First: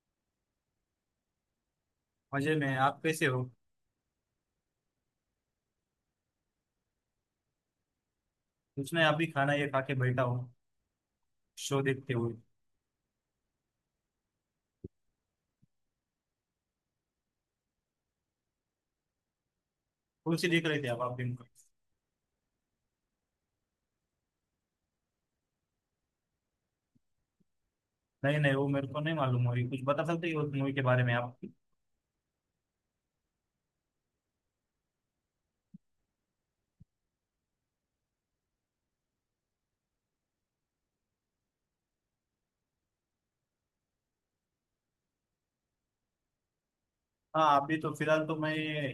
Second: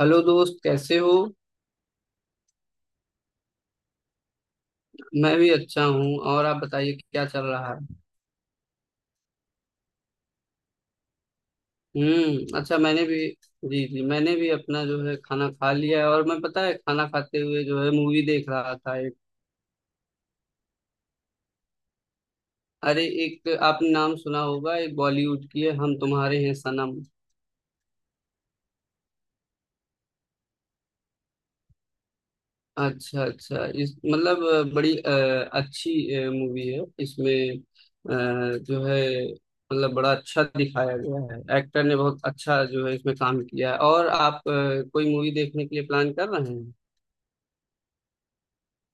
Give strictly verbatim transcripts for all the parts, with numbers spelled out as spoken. Hello दोस्त, कैसे हो। मजे में। आप कैसे हो? मैं भी अच्छा हूँ। और आप बताइए कि क्या चल रहा है। कुछ नहीं, अभी खाना ये खा के बैठा हूँ, शो देखते हुए। हम्म, अच्छा। मैंने भी जी जी, मैंने भी अपना जो है खाना खा लिया है। और मैं, पता है, खाना खाते हुए जो है मूवी देख रहा था एक। कौन सी देख रहे थे आप आप दिन को? अरे एक, आपने नाम सुना होगा, एक बॉलीवुड की है, हम तुम्हारे हैं सनम। नहीं नहीं, वो मेरे को नहीं मालूम। मूवी कुछ बता सकते हो उस मूवी के बारे में आप? अच्छा अच्छा, इस मतलब अ, बड़ी अ, अच्छी मूवी है। इसमें अ, जो है मतलब बड़ा अच्छा दिखाया गया है। एक्टर ने बहुत अच्छा जो है इसमें काम किया है। और आप अ, कोई मूवी देखने के लिए प्लान कर रहे हैं। हाँ, अभी तो फिलहाल तो मैं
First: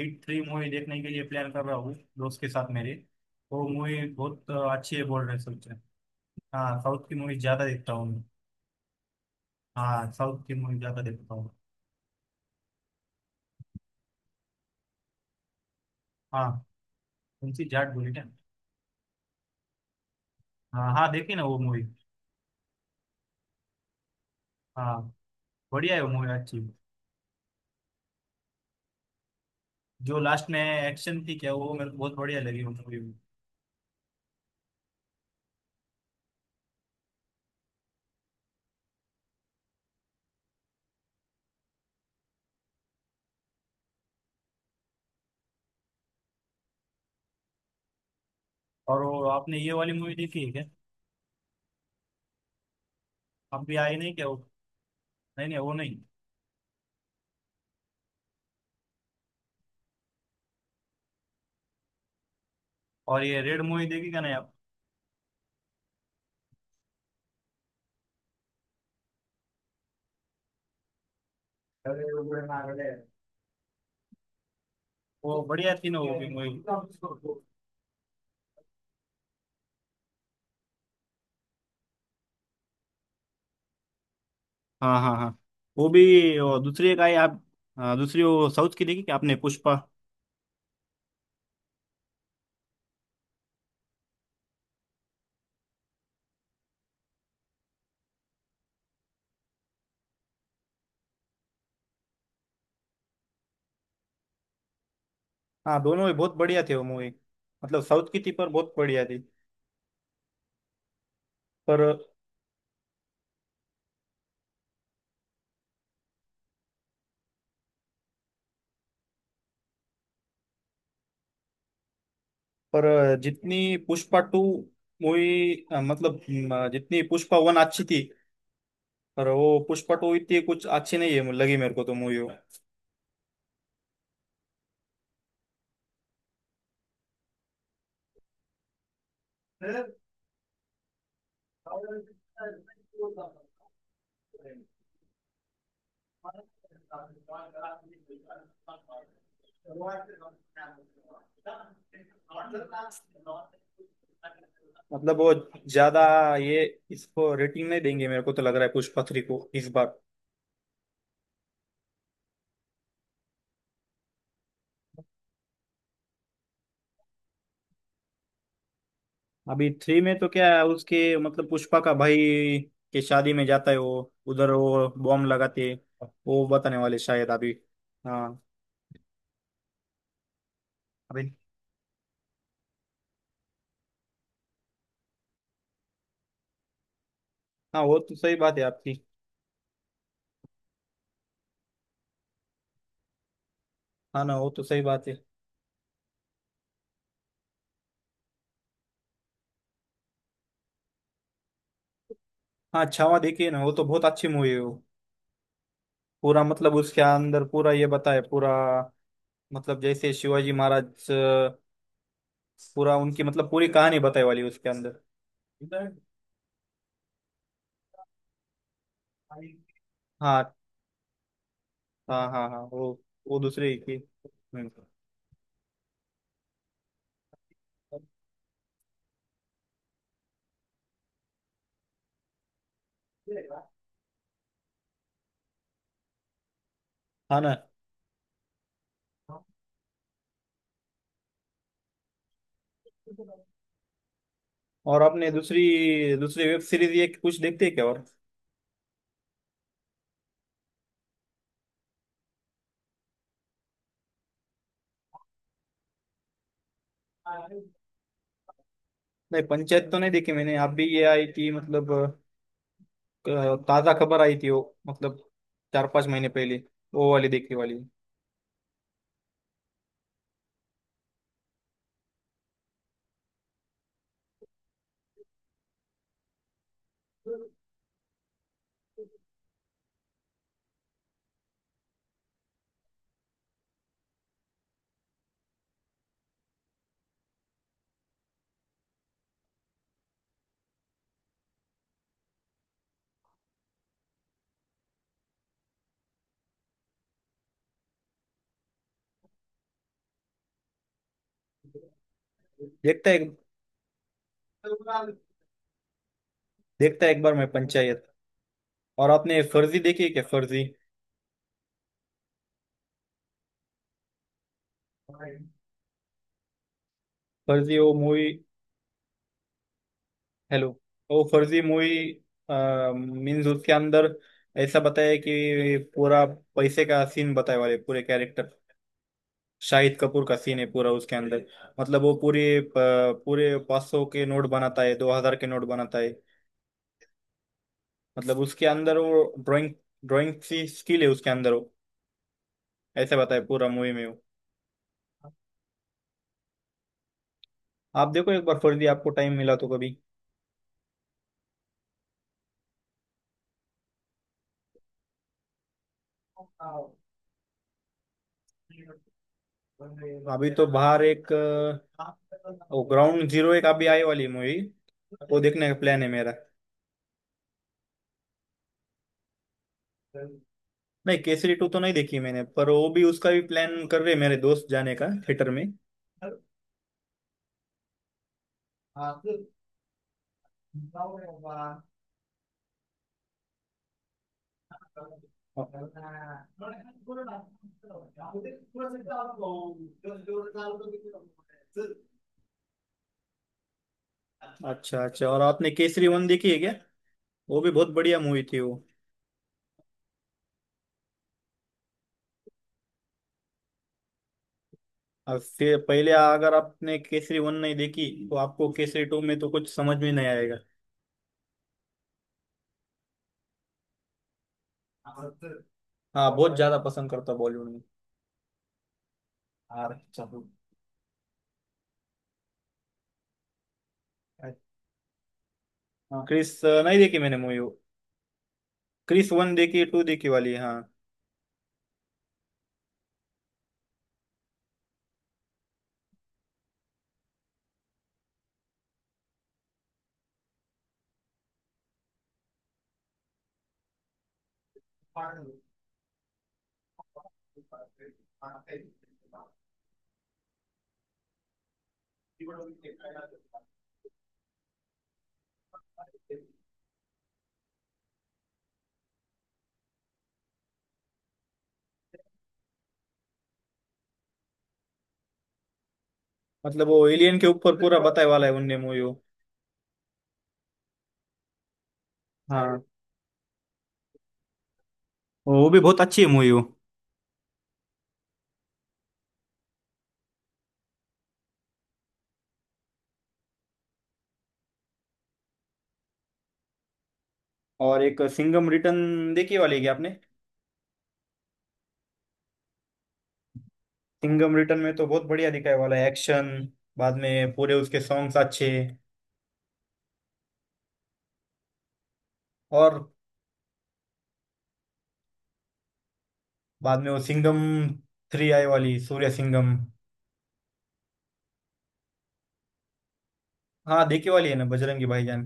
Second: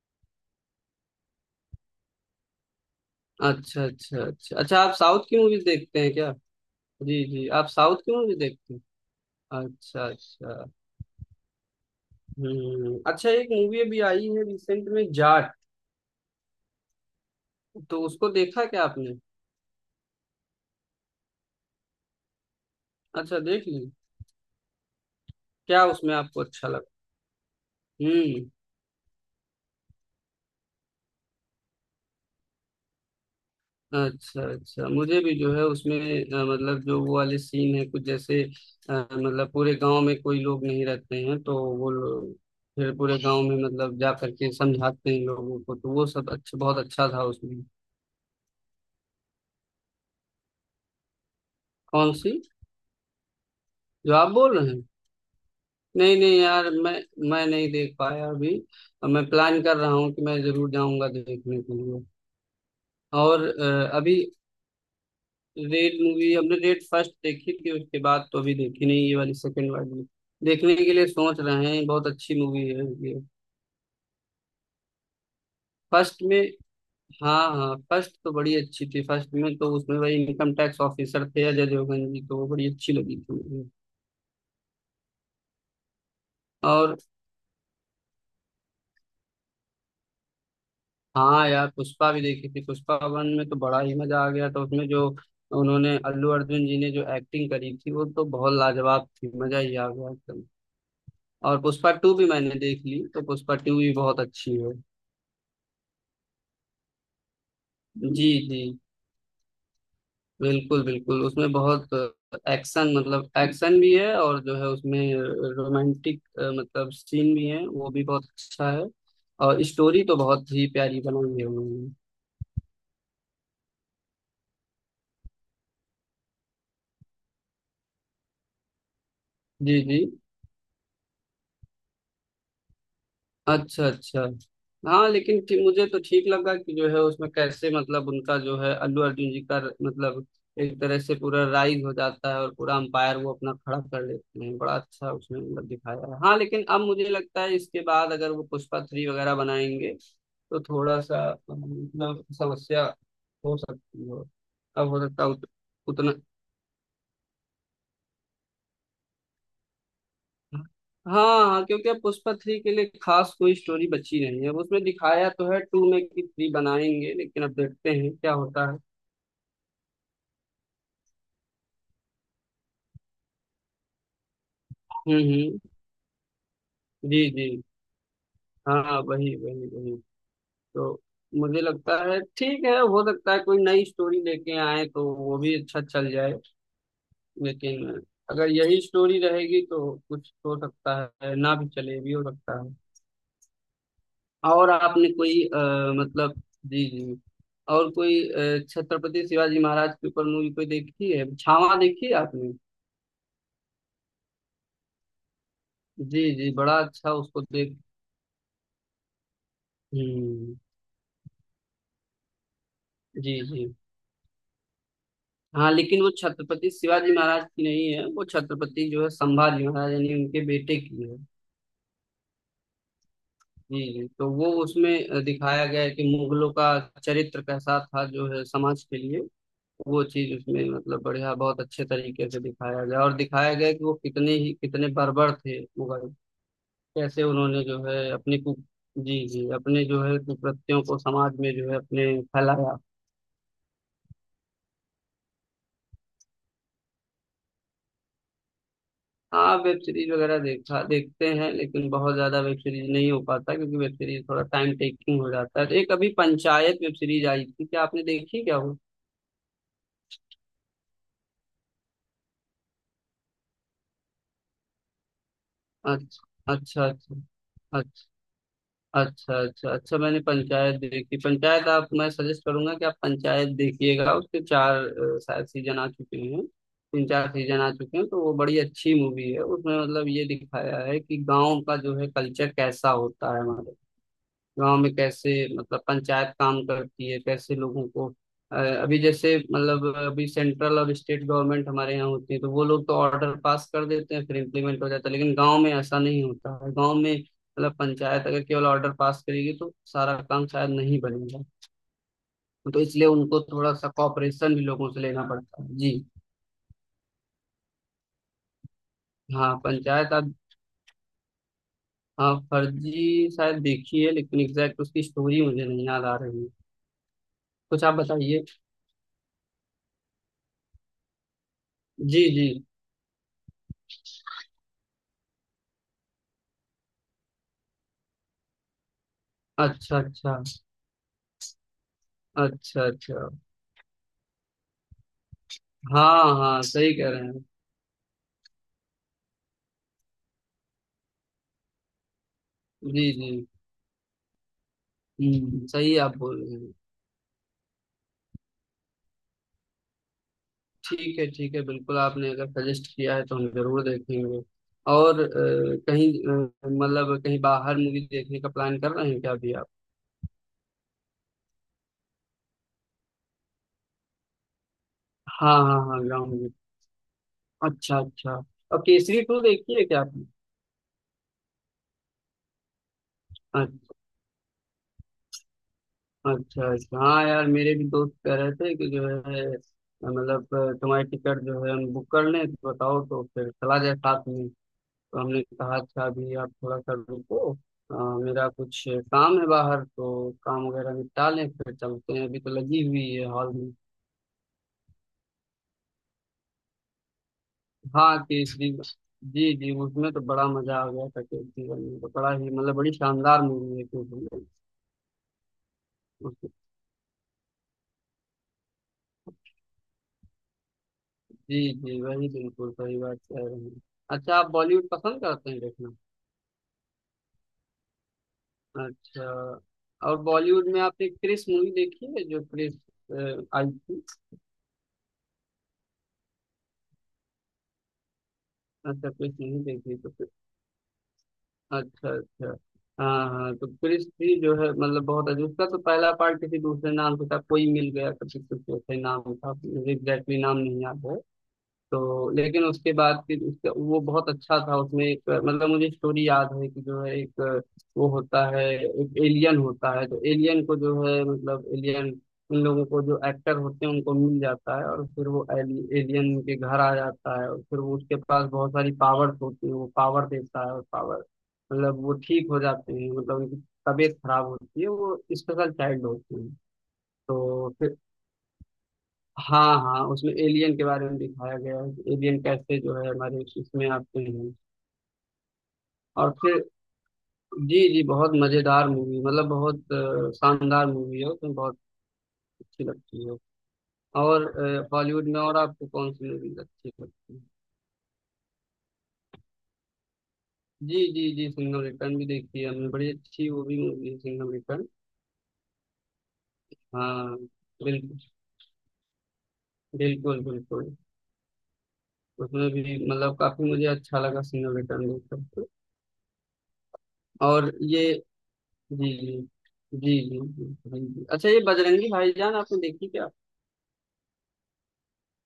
हिट थ्री मूवी देखने के लिए प्लान कर रहा हूँ, दोस्त के साथ मेरे। वो अच्छा मूवी अच्छा, बहुत अच्छा अ, अच्छा। आप अच्छी है, साउथ बोल रहे की मूवीज सोच। देखते हैं क्या। हाँ, साउथ की जी मूवी जी, ज्यादा आप देखता साउथ हूँ की मैं। मूवी देखते हैं। अच्छा हाँ, साउथ की अच्छा। मूवी ज्यादा देखता हूँ। हम्म, अच्छा। एक मूवी अभी आई है रिसेंट में, जाट, हाँ, कौन सी? जाट तो बोली ना? उसको देखा क्या आपने। हाँ हाँ, देखी ना वो मूवी। अच्छा, देख ली। हाँ, क्या बढ़िया है वो उसमें मूवी, आपको अच्छी। अच्छा लगा। हम्म। जो लास्ट में एक्शन थी क्या वो, मेरे को बहुत बढ़िया लगी वो मूवी। अच्छा अच्छा, मुझे भी जो है उसमें अ, मतलब जो वो वाले सीन है कुछ, जैसे अ, मतलब पूरे गांव में कोई लोग नहीं रहते हैं तो वो लोग फिर पूरे गांव में मतलब जा करके समझाते हैं लोगों को, तो वो सब अच्छा, बहुत अच्छा था उसमें। और वो आपने ये वाली मूवी देखी है क्या? कौन सी, अब भी आई जो नहीं क्या आप वो? बोल रहे हैं। नहीं नहीं, वो नहीं। नहीं नहीं यार, मैं मैं नहीं देख पाया अभी। मैं प्लान कर रहा हूँ कि मैं जरूर जाऊंगा देखने के लिए। और ये और रेड मूवी अ, देखी अभी क्या, नहीं आप? रेड मूवी, हमने रेड फर्स्ट देखी थी उसके बाद तो अभी देखी नहीं ये वाली, सेकंड वाली देखने के लिए सोच रहे हैं। अरे बहुत वो अच्छी बड़े मूवी नागड़े है हैं। ये। वो बढ़िया थी ना वो फर्स्ट भी में मूवी। हाँ हाँ, फर्स्ट तो बड़ी अच्छी थी। फर्स्ट में तो उसमें भाई इनकम टैक्स ऑफिसर थे अजय देवगन जी, तो वो बड़ी अच्छी लगी थी मुझे। हाँ हाँ हाँ, वो भी, वो दूसरी और एक आई आप? हाँ, दूसरी वो साउथ की देखी क्या आपने, पुष्पा? हाँ यार, पुष्पा भी देखी थी। पुष्पा वन में तो बड़ा ही मजा आ गया था। उसमें जो उन्होंने, अल्लू अर्जुन जी ने जो एक्टिंग करी थी वो तो बहुत लाजवाब थी, मजा ही आ गया एकदम। और पुष्पा टू भी मैंने देख ली, तो पुष्पा टू भी बहुत अच्छी है। हाँ, दोनों ही बहुत बढ़िया थे वो मूवी। मतलब साउथ की जी थी पर जी, बहुत बढ़िया थी। बिल्कुल बिल्कुल। उसमें पर बहुत एक्शन, मतलब एक्शन भी है, और जो है उसमें रोमांटिक मतलब सीन भी है, वो भी बहुत अच्छा है। और स्टोरी तो बहुत ही प्यारी बनाई है उन्होंने। पर जितनी पुष्पा टू मूवी मतलब म, जितनी पुष्पा वन अच्छी थी, पर वो जी पुष्पा जी। टू इतनी कुछ अच्छी नहीं है लगी मेरे को तो मूवी। अच्छा अच्छा। हाँ लेकिन ठीक- मुझे तो ठीक लगा कि जो है उसमें कैसे मतलब उनका जो है अल्लू अर्जुन जी का, मतलब एक तरह से पूरा राइज हो जाता है और पूरा अंपायर वो अपना खड़ा कर लेते हैं। बड़ा अच्छा उसमें मतलब दिखाया है। हाँ लेकिन अब मुझे लगता है इसके बाद अगर वो पुष्पा थ्री वगैरह बनाएंगे तो थोड़ा सा मतलब समस्या हो सकती है। अब हो मतलब सकता है वो उत, ज्यादा उतना। ये, इसको रेटिंग नहीं देंगे, मेरे को तो लग रहा है पुष्पा थ्री को इस बार। हाँ हाँ, क्योंकि अब पुष्पा थ्री के लिए खास कोई स्टोरी बची नहीं है। अब उसमें दिखाया तो है टू में कि थ्री बनाएंगे, लेकिन अब देखते हैं क्या होता है। अभी थ्री में तो क्या है उसके, मतलब पुष्पा का भाई के शादी में जाता है वो, उधर वो हम्म बॉम्ब हम्म, लगाते हैं। वो बताने वाले जी शायद जी। अभी। हाँ, हाँ, वही वही वही। तो अभी। मुझे लगता है ठीक है, हो सकता है कोई नई स्टोरी लेके आए तो वो भी अच्छा चल जाए, हाँ, लेकिन वो तो सही अगर बात है यही आपकी। स्टोरी रहेगी तो कुछ हो सकता है, ना भी चले, ये भी हो सकता है। हाँ ना, वो तो और सही बात आपने है। कोई अ, मतलब जी जी, और कोई अ, छत्रपति शिवाजी महाराज के ऊपर मूवी कोई देखी है, छावा देखी है आपने। हाँ, छावा देखी है ना, वो तो बहुत अच्छी मूवी है वो। जी पूरा जी, मतलब बड़ा उसके अच्छा। उसको अंदर पूरा देख ये बताए पूरा। मतलब जैसे शिवाजी हम्म, महाराज अ, पूरा उनकी, जी मतलब जी। पूरी कहानी बताई वाली उसके अंदर। हाँ लेकिन वो छत्रपति शिवाजी महाराज की नहीं है, वो छत्रपति जो है संभाजी महाराज यानी उनके हाँ बेटे की है। हाँ हाँ हाँ, वो वो दूसरे ही जी की। जी, तो वो हम्म, उसमें अ, दिखाया गया है कि मुगलों का चरित्र कैसा था जो है समाज के लिए। वो चीज उसमें मतलब बढ़िया, बहुत अच्छे तरीके से दिखाया गया, और दिखाया गया कि वो कितने ही, कितने बर्बर थे मुगल। कैसे हाँ ना। उन्होंने जो है अपनी कु जी जी, अपने जो है कुप्रतियों को समाज में जो है अपने फैलाया। और आपने दूसरी दूसरी वेब सीरीज ये कुछ देखते हैं क्या, और? हाँ वेब सीरीज वगैरह देखा, देखते हैं, लेकिन बहुत ज्यादा वेब सीरीज नहीं हो पाता क्योंकि वेब सीरीज थोड़ा टाइम टेकिंग हो जाता है। तो एक अभी पंचायत वेब सीरीज आई थी, क्या आपने देखी क्या वो। नहीं, पंचायत तो नहीं देखी मैंने। आप भी ये आई थी मतलब, अ, ताज़ा खबर आई थी वो, मतलब चार पांच महीने अच्छा पहले। अच्छा वो वाली देखने वाली। अच्छा, अच्छा अच्छा अच्छा। मैंने पंचायत देखी। पंचायत आप, मैं सजेस्ट करूंगा कि आप पंचायत देखिएगा। उसके चार अ, शायद सीजन आ चुके हैं, तीन चार सीजन आ चुके हैं। तो वो बड़ी अच्छी मूवी है। उसमें मतलब ये दिखाया है कि गांव का जो है कल्चर कैसा होता है हमारे, गांव में कैसे मतलब पंचायत काम करती है, कैसे लोगों को अ, अभी जैसे मतलब अभी सेंट्रल और स्टेट गवर्नमेंट हमारे यहाँ होती है तो वो लोग तो ऑर्डर पास कर देते हैं, फिर इम्प्लीमेंट हो जाता है। लेकिन गांव में ऐसा नहीं होता है, गांव में मतलब पंचायत अगर केवल ऑर्डर पास करेगी तो सारा काम शायद नहीं बनेगा, तो इसलिए देखता है, उनको थोड़ा सा कॉपरेशन भी लोगों से लेना पड़ता है। जी, देखता है एक बार मैं पंचायत। और आपने हाँ फर्जी देखी है पंचायत क्या, आप। फर्जी? हाँ फर्जी शायद देखी है, लेकिन एग्जैक्ट उसकी स्टोरी मुझे नहीं याद आ रही है, फर्जी कुछ वो आप मूवी। बताइए। हेलो। वो फर्जी मूवी जी जी, मीन्स, उसके अंदर ऐसा बताया है कि पूरा पैसे का सीन बताया वाले, पूरे कैरेक्टर शाहिद अच्छा कपूर का अच्छा, सीन है पूरा उसके अंदर। मतलब वो पूरे अ, अच्छा अच्छा। पूरे पाँच सौ के नोट बनाता है, दो हज़ार के नोट बनाता है। हाँ हाँ, सही कह रहे हैं। मतलब उसके अंदर वो ड्राइंग, ड्राइंग सी स्किल है उसके अंदर वो, जी ऐसे जी। बताए पूरा मूवी में वो। हम्म, सही आप बोल रहे हैं। आप देखो एक बार फर्जी, आपको टाइम मिला तो कभी। ठीक है ठीक है, बिल्कुल, आपने अगर सजेस्ट किया है तो हम जरूर देखेंगे। और अ, कहीं अ, मतलब कहीं बाहर मूवी देखने का प्लान कर रहे हैं क्या अभी आप। अभी तो बाहर एक अ, वो ग्राउंड जीरो, एक अभी आए वाली मूवी, वो हाँ देखने का हाँ प्लान हाँ, है मेरा। ग्राउंड, अच्छा अच्छा। और केसरी टू देखी है क्या आपने। नहीं, केसरी टू तो नहीं देखी मैंने, पर वो भी, उसका भी प्लान अच्छा, कर रहे हैं मेरे दोस्त जाने का थिएटर में। अच्छा अच्छा। हाँ यार, मेरे भी दोस्त कह रहे थे कि जो है मतलब अ, तुम्हारी टिकट जो है हम बुक कर लें तो बताओ, तो फिर चला जाए साथ में। तो हमने कहा था अभी अच्छा आप थोड़ा सा रुको, अ, मेरा कुछ काम है बाहर, तो काम वगैरह निपटा लें फिर चलते हैं, अभी तो लगी हुई है हॉल में। अच्छा। और आपने केसरी वन देखी है क्या? वो भी बहुत बढ़िया हाँ कि मूवी इस थी वो। दिन, जी जी, उसमें तो बड़ा मजा आ गया था। कि जीवन में तो बड़ा ही मतलब बड़ी शानदार मूवी है, क्योंकि अब फिर पहले, उस- अगर आपने केसरी वन नहीं देखी तो आपको केसरी टू में तो कुछ समझ में नहीं आएगा। जी जी, वही बिल्कुल सही बात कह रहे हैं। अच्छा, आप बॉलीवुड पसंद करते हैं देखना। हाँ, बहुत ज्यादा पसंद करता बॉलीवुड में। अच्छा। अरे और चलो। बॉलीवुड में आपने क्रिस मूवी देखी है, जो क्रिस अ, आई थी। हाँ, क्रिस अ, नहीं देखी मैंने मूवी वो। अच्छा क्रिस क्रिस वन नहीं देखी, देखी टू तो, देखी वाली, हाँ। अच्छा अच्छा। हाँ हाँ, तो क्रिस्टी जो है मतलब बहुत अच्छा। उसका तो पहला पार्ट किसी दूसरे नाम से था, कोई मिल गया कभी कुछ ऐसे नाम था, मुझे एग्जैक्टली नाम नहीं याद है। तो लेकिन उसके बाद फिर उसका वो बहुत अच्छा था। उसमें एक मतलब मुझे स्टोरी याद है कि जो है एक वो होता है, एक एलियन होता है, तो एलियन को जो है मतलब एलियन उन लोगों को जो एक्टर होते हैं उनको मिल जाता है, और फिर वो एलियन उनके घर आ जाता है, और फिर वो उसके पास बहुत सारी पावर्स होती है, वो पावर देता है, और पावर मतलब वो ठीक हो जाते हैं मतलब उनकी तबीयत खराब होती है, वो स्पेशल चाइल्ड होती है। मतलब वो एलियन के तो ऊपर फिर पूरा बताए वाला है उनने मूवी वो। हाँ हाँ, उसमें एलियन के बारे में दिखाया गया है कि एलियन कैसे हाँ, जो है हमारे इस- इसमें आते हैं। वो भी बहुत अच्छी है और मूवी वो। फिर जी जी, बहुत मजेदार मूवी, मतलब बहुत अ, शानदार मूवी है। उसमें बहुत अच्छी लगती है। और अ, हॉलीवुड में और आपको कौन सी मूवी अच्छी लगती है। और एक सिंघम रिटर्न देखी वाली है क्या आपने? जी जी जी, सिंघम रिटर्न भी देखी है हमने, बड़ी अच्छी वो भी मूवी है सिंघम सिंघम रिटर्न रिटर्न। में तो बहुत बढ़िया दिखाया वाला है एक्शन, बाद हाँ, में पूरे उसके बिल्कुल सॉन्ग्स अच्छे। बिल्कुल बिल्कुल। उसमें भी और मतलब काफी मुझे अच्छा लगा सिंघम रिटर्न देखकर। बाद में वो सिंघम और ये थ्री आई वाली जी सूर्य सिंघम। जी जी, जी जी। हाँ जी। अच्छा, ये बजरंगी भाईजान आपने देखी क्या। हाँ, देखी वाली है ना बजरंगी भाईजान।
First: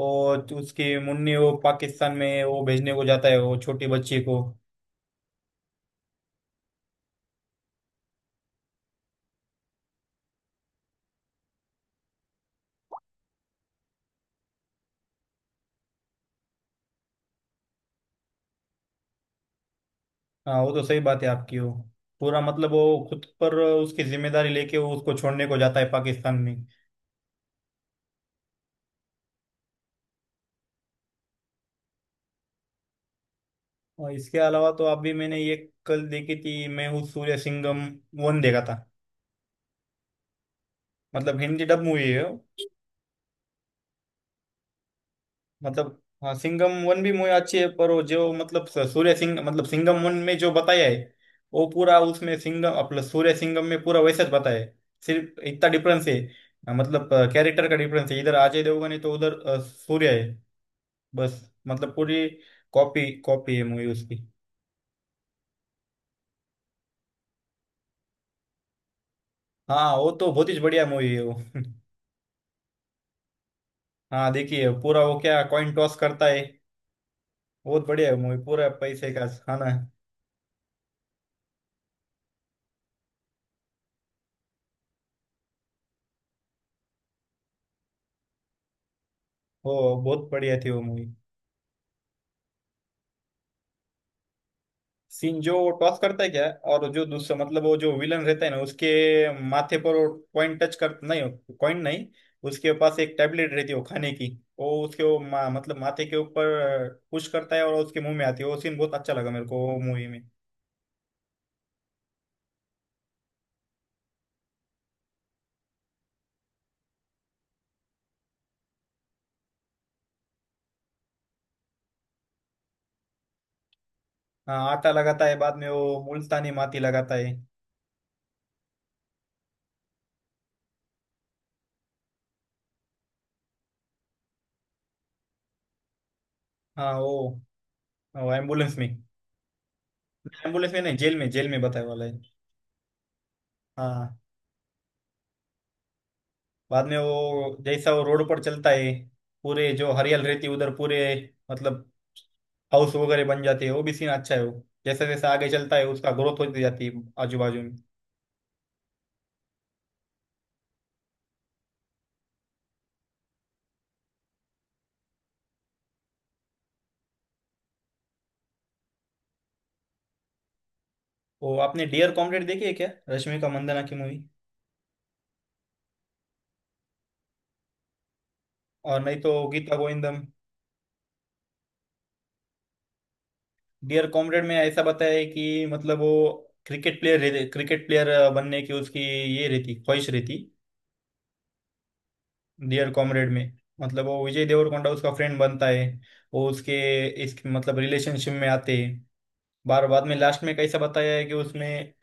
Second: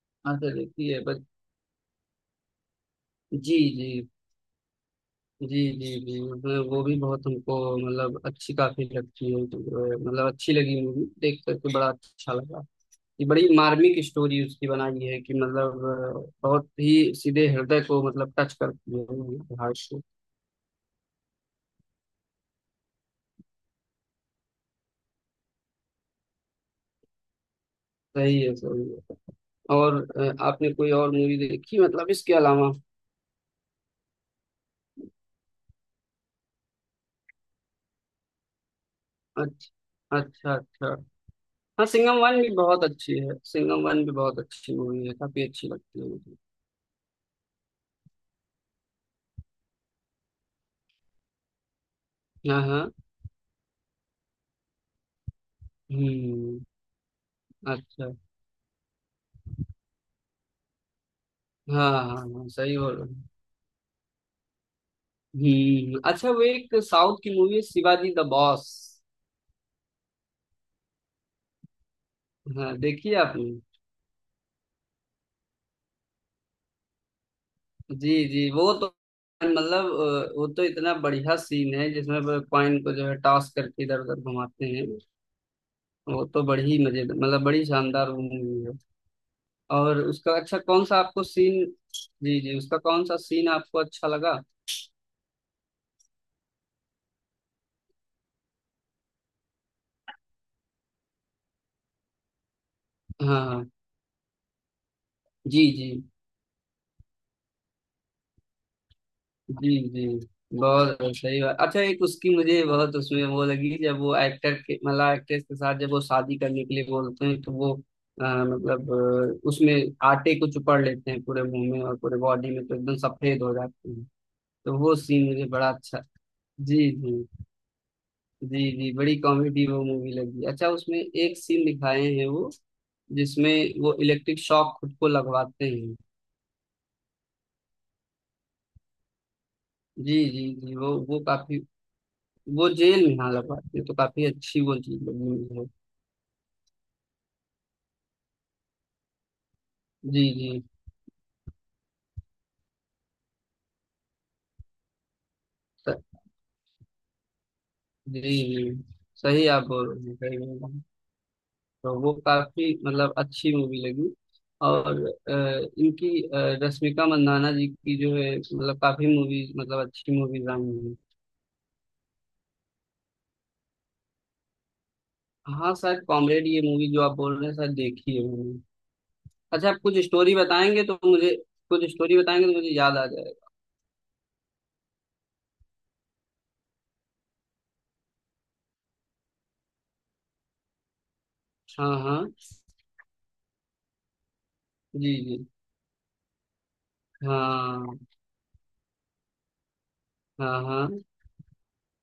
और अच्छा, उसके देखी है बस। मुन्नी, वो पाकिस्तान में वो भेजने को जाता है वो जी छोटी जी, बच्ची को। जी जी जी, वो वो भी बहुत हमको मतलब अच्छी, काफी लगती है तो अ, मतलब अच्छी लगी मूवी, देख करके बड़ा अच्छा लगा। ये बड़ी मार्मिक स्टोरी उसकी बनाई है कि मतलब अ, बहुत ही सीधे हृदय को मतलब टच करती है वो भाई को। हाँ, वो तो सही बात है आपकी वो। पूरा मतलब वो खुद पर उसकी जिम्मेदारी लेके वो उसको छोड़ने को जाता है पाकिस्तान में। सही है सही है। और अ, आपने कोई और मूवी देखी मतलब इसके अलावा। और इसके अलावा तो अभी मैंने ये कल देखी थी, मैं हूँ सूर्य सिंघम वन देखा था। अच्छा अच्छा अच्छा। मतलब हिंदी डब हाँ मूवी सिंघम है वन भी वो। बहुत अच्छी है, सिंघम वन भी बहुत अच्छी मूवी है, काफी अच्छी मतलब लगती है हाँ, मुझे। सिंघम वन भी मूवी अच्छी है, पर वो जो मतलब स- सूर्य सिंह मतलब सिंघम वन में जो बताया है, वो पूरा उसमें हाँ सिंघम हाँ। अपना सूर्य सिंघम में पूरा वैसा ही बताया है। सिर्फ इतना डिफरेंस हम्म। है। मतलब कैरेक्टर का डिफरेंस अच्छा। है, इधर अजय देवगन है तो उधर अ, सूर्य है। बस। हाँ मतलब हाँ पूरी हाँ, सही बोल रहे कॉपी हो। कॉपी है मूवी उसकी। हम्म, अच्छा, वो एक साउथ की मूवी है शिवाजी द बॉस। हाँ, वो तो बहुत ही बढ़िया मूवी है वो। हाँ देखिए आपने। हाँ, देखिए पूरा वो क्या, कॉइन टॉस करता है। बहुत बढ़िया जी है मूवी, जी, पूरा वो तो पैसे का, हाँ ना? मतलब अ, वो तो इतना बढ़िया सीन है जिसमें वो कॉइन को जो है टॉस करके इधर उधर घुमाते हैं, वो तो बड़ी मजेदार, मतलब बड़ी शानदार वो मूवी है। वो और बहुत उसका बढ़िया अच्छा थी वो कौन सा मूवी। आपको सीन, जी जी, उसका कौन सा सीन आपको अच्छा लगा। सीन जो वो टॉस करता है क्या, और जो दूसरा, मतलब वो जो विलन रहता है ना, उसके माथे पर वो कॉइन टच कर, नहीं कॉइन नहीं, उसके पास एक टैबलेट रहती हाँ, है वो खाने की, वो उसके वो मा, जी मतलब जी माथे के ऊपर पुश करता है और उसके मुंह में आती है, वो सीन बहुत अच्छा लगा मेरे को जी। वो मूवी जी में। बहुत सही बात, अच्छा एक उसकी मुझे बहुत उसमें वो लगी जब वो एक्टर के मतलब एक्ट्रेस के साथ जब वो शादी करने के लिए बोलते हैं तो वो अ, मतलब अ, उसमें आटे को चुपड़ लेते हैं पूरे मुंह में और पूरे बॉडी में, तो एकदम सफेद हो जाते हैं, हाँ, तो आटा वो लगाता सीन है, मुझे बाद में बड़ा वो अच्छा। मुल्तानी माटी जी लगाता है। जी, जी जी, बड़ी कॉमेडी वो मूवी लगी। अच्छा उसमें एक सीन दिखाए हैं वो जिसमें वो इलेक्ट्रिक शॉक खुद को लगवाते हैं। हाँ, वो, वो एम्बुलेंस में। जी जी एम्बुलेंस जी, में वो नहीं, जेल वो में, जेल काफी, में बताया वाला है। वो जेल में हाँ लगा, ये तो हाँ, काफी अच्छी वो चीज लगी है। बाद में वो, जैसा वो रोड पर चलता है, पूरे जो जी हरियाल रहती जी, है उधर पूरे, मतलब हाउस वगैरह बन जाते हैं, वो भी सीन अच्छा है वो। जैसे जैसे आगे चलता है स- उसका ग्रोथ होती जाती है आजू बाजू में। जी जी, सही आप बोल रहे हैं, सही बोल रहे हैं। तो वो काफी मतलब अच्छी मूवी लगी। और अ, इनकी अ, रश्मिका मंदाना जी की जो है मतलब काफी मूवीज, मतलब अच्छी मूवीज आई हैं। वो आपने डियर कॉम्रेड देखी है क्या, रश्मिका मंदाना की मूवी? हाँ शायद कॉमरेड ये मूवी जो आप बोल रहे हैं शायद देखी है मैंने। और नहीं तो अच्छा गीता आप कुछ गोविंदम। स्टोरी बताएंगे तो मुझे, कुछ स्टोरी बताएंगे तो मुझे याद आ जाएगा। डियर कॉमरेड में ऐसा बताया है कि मतलब वो क्रिकेट प्लेयर, क्रिकेट प्लेयर बनने की उसकी ये रहती, ख्वाहिश रहती। हाँ हाँ। डियर कॉमरेड में मतलब वो विजय देवरकोंडा उसका जी फ्रेंड जी। बनता है। वो उसके इस मतलब हाँ रिलेशनशिप में आते हैं। बार बाद में लास्ट में हाँ कैसा हाँ। बताया है कि उसमें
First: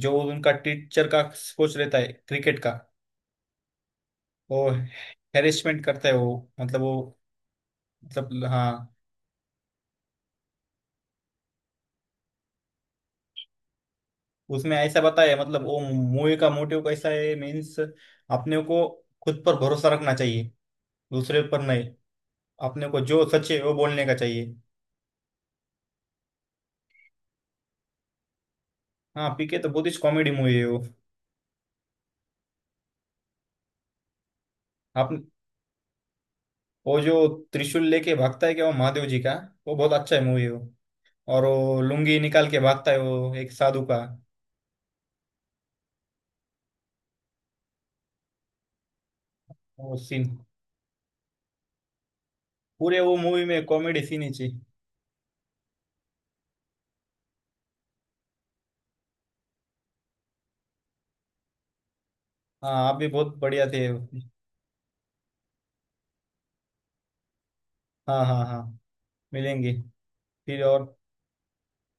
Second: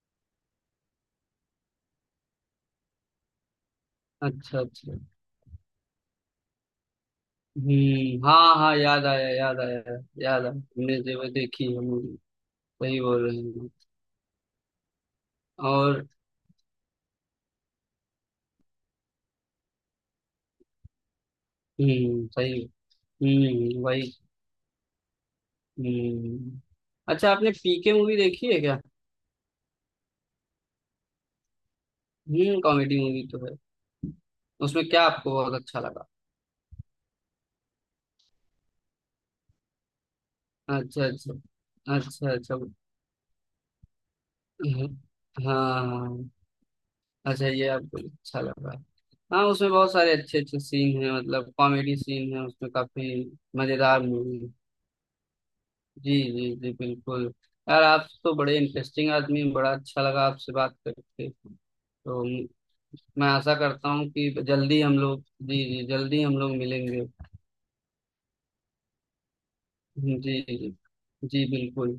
जो उनका टीचर का, कोच रहता है क्रिकेट का, अच्छा वो अच्छा। हेरेसमेंट करता है वो, मतलब वो, हम्म, मतलब हाँ हाँ, हाँ। याद आया, याद आया, याद आया, हमने जो देखी हम, सही बोल रहे हैं। उसमें ऐसा बताया है, मतलब वो और मूवी का मोटिव कैसा है मीन्स, अपने को खुद पर भरोसा रखना चाहिए, दूसरे पर नहीं। हम्म, सही। अपने को जो सच है वो हम्म, बोलने वही। का चाहिए। हम्म, अच्छा आपने पीके मूवी देखी है क्या। हाँ, पीके तो बहुत ही कॉमेडी मूवी है वो। हम्म, कॉमेडी मूवी तो है, उसमें क्या आप आपको बहुत अच्छा लगा। वो जो त्रिशूल लेके भागता है क्या वो, महादेव जी का, वो बहुत अच्छा है मूवी वो। अच्छा अच्छा, और वो लुंगी अच्छा निकाल अच्छा। के भागता है वो, एक साधु का। हम्म, हाँ हाँ। अच्छा, ये आपको अच्छा लगा। हाँ उसमें बहुत वो सारे सीन अच्छे अच्छे सीन हैं, मतलब कॉमेडी सीन है उसमें पूरे वो काफी, मूवी में मजेदार कॉमेडी सीन ही थी। मूवी। जी जी जी, बिल्कुल। यार आप तो बड़े इंटरेस्टिंग आदमी हैं, बड़ा अच्छा लगा आपसे बात करके। तो म- हाँ, आप भी मैं बहुत आशा बढ़िया थे, करता हाँ। हूँ कि जल्दी हम लोग, जी जी जल्दी हम लोग मिलेंगे। हाँ हाँ, मिलेंगे। जी फिर जी और। जी, बिल्कुल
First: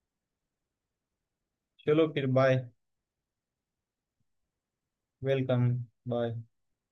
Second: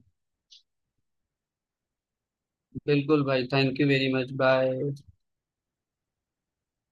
चलो फिर बाय। बिल्कुल। भाई thank you very much, bye. Welcome. Bye.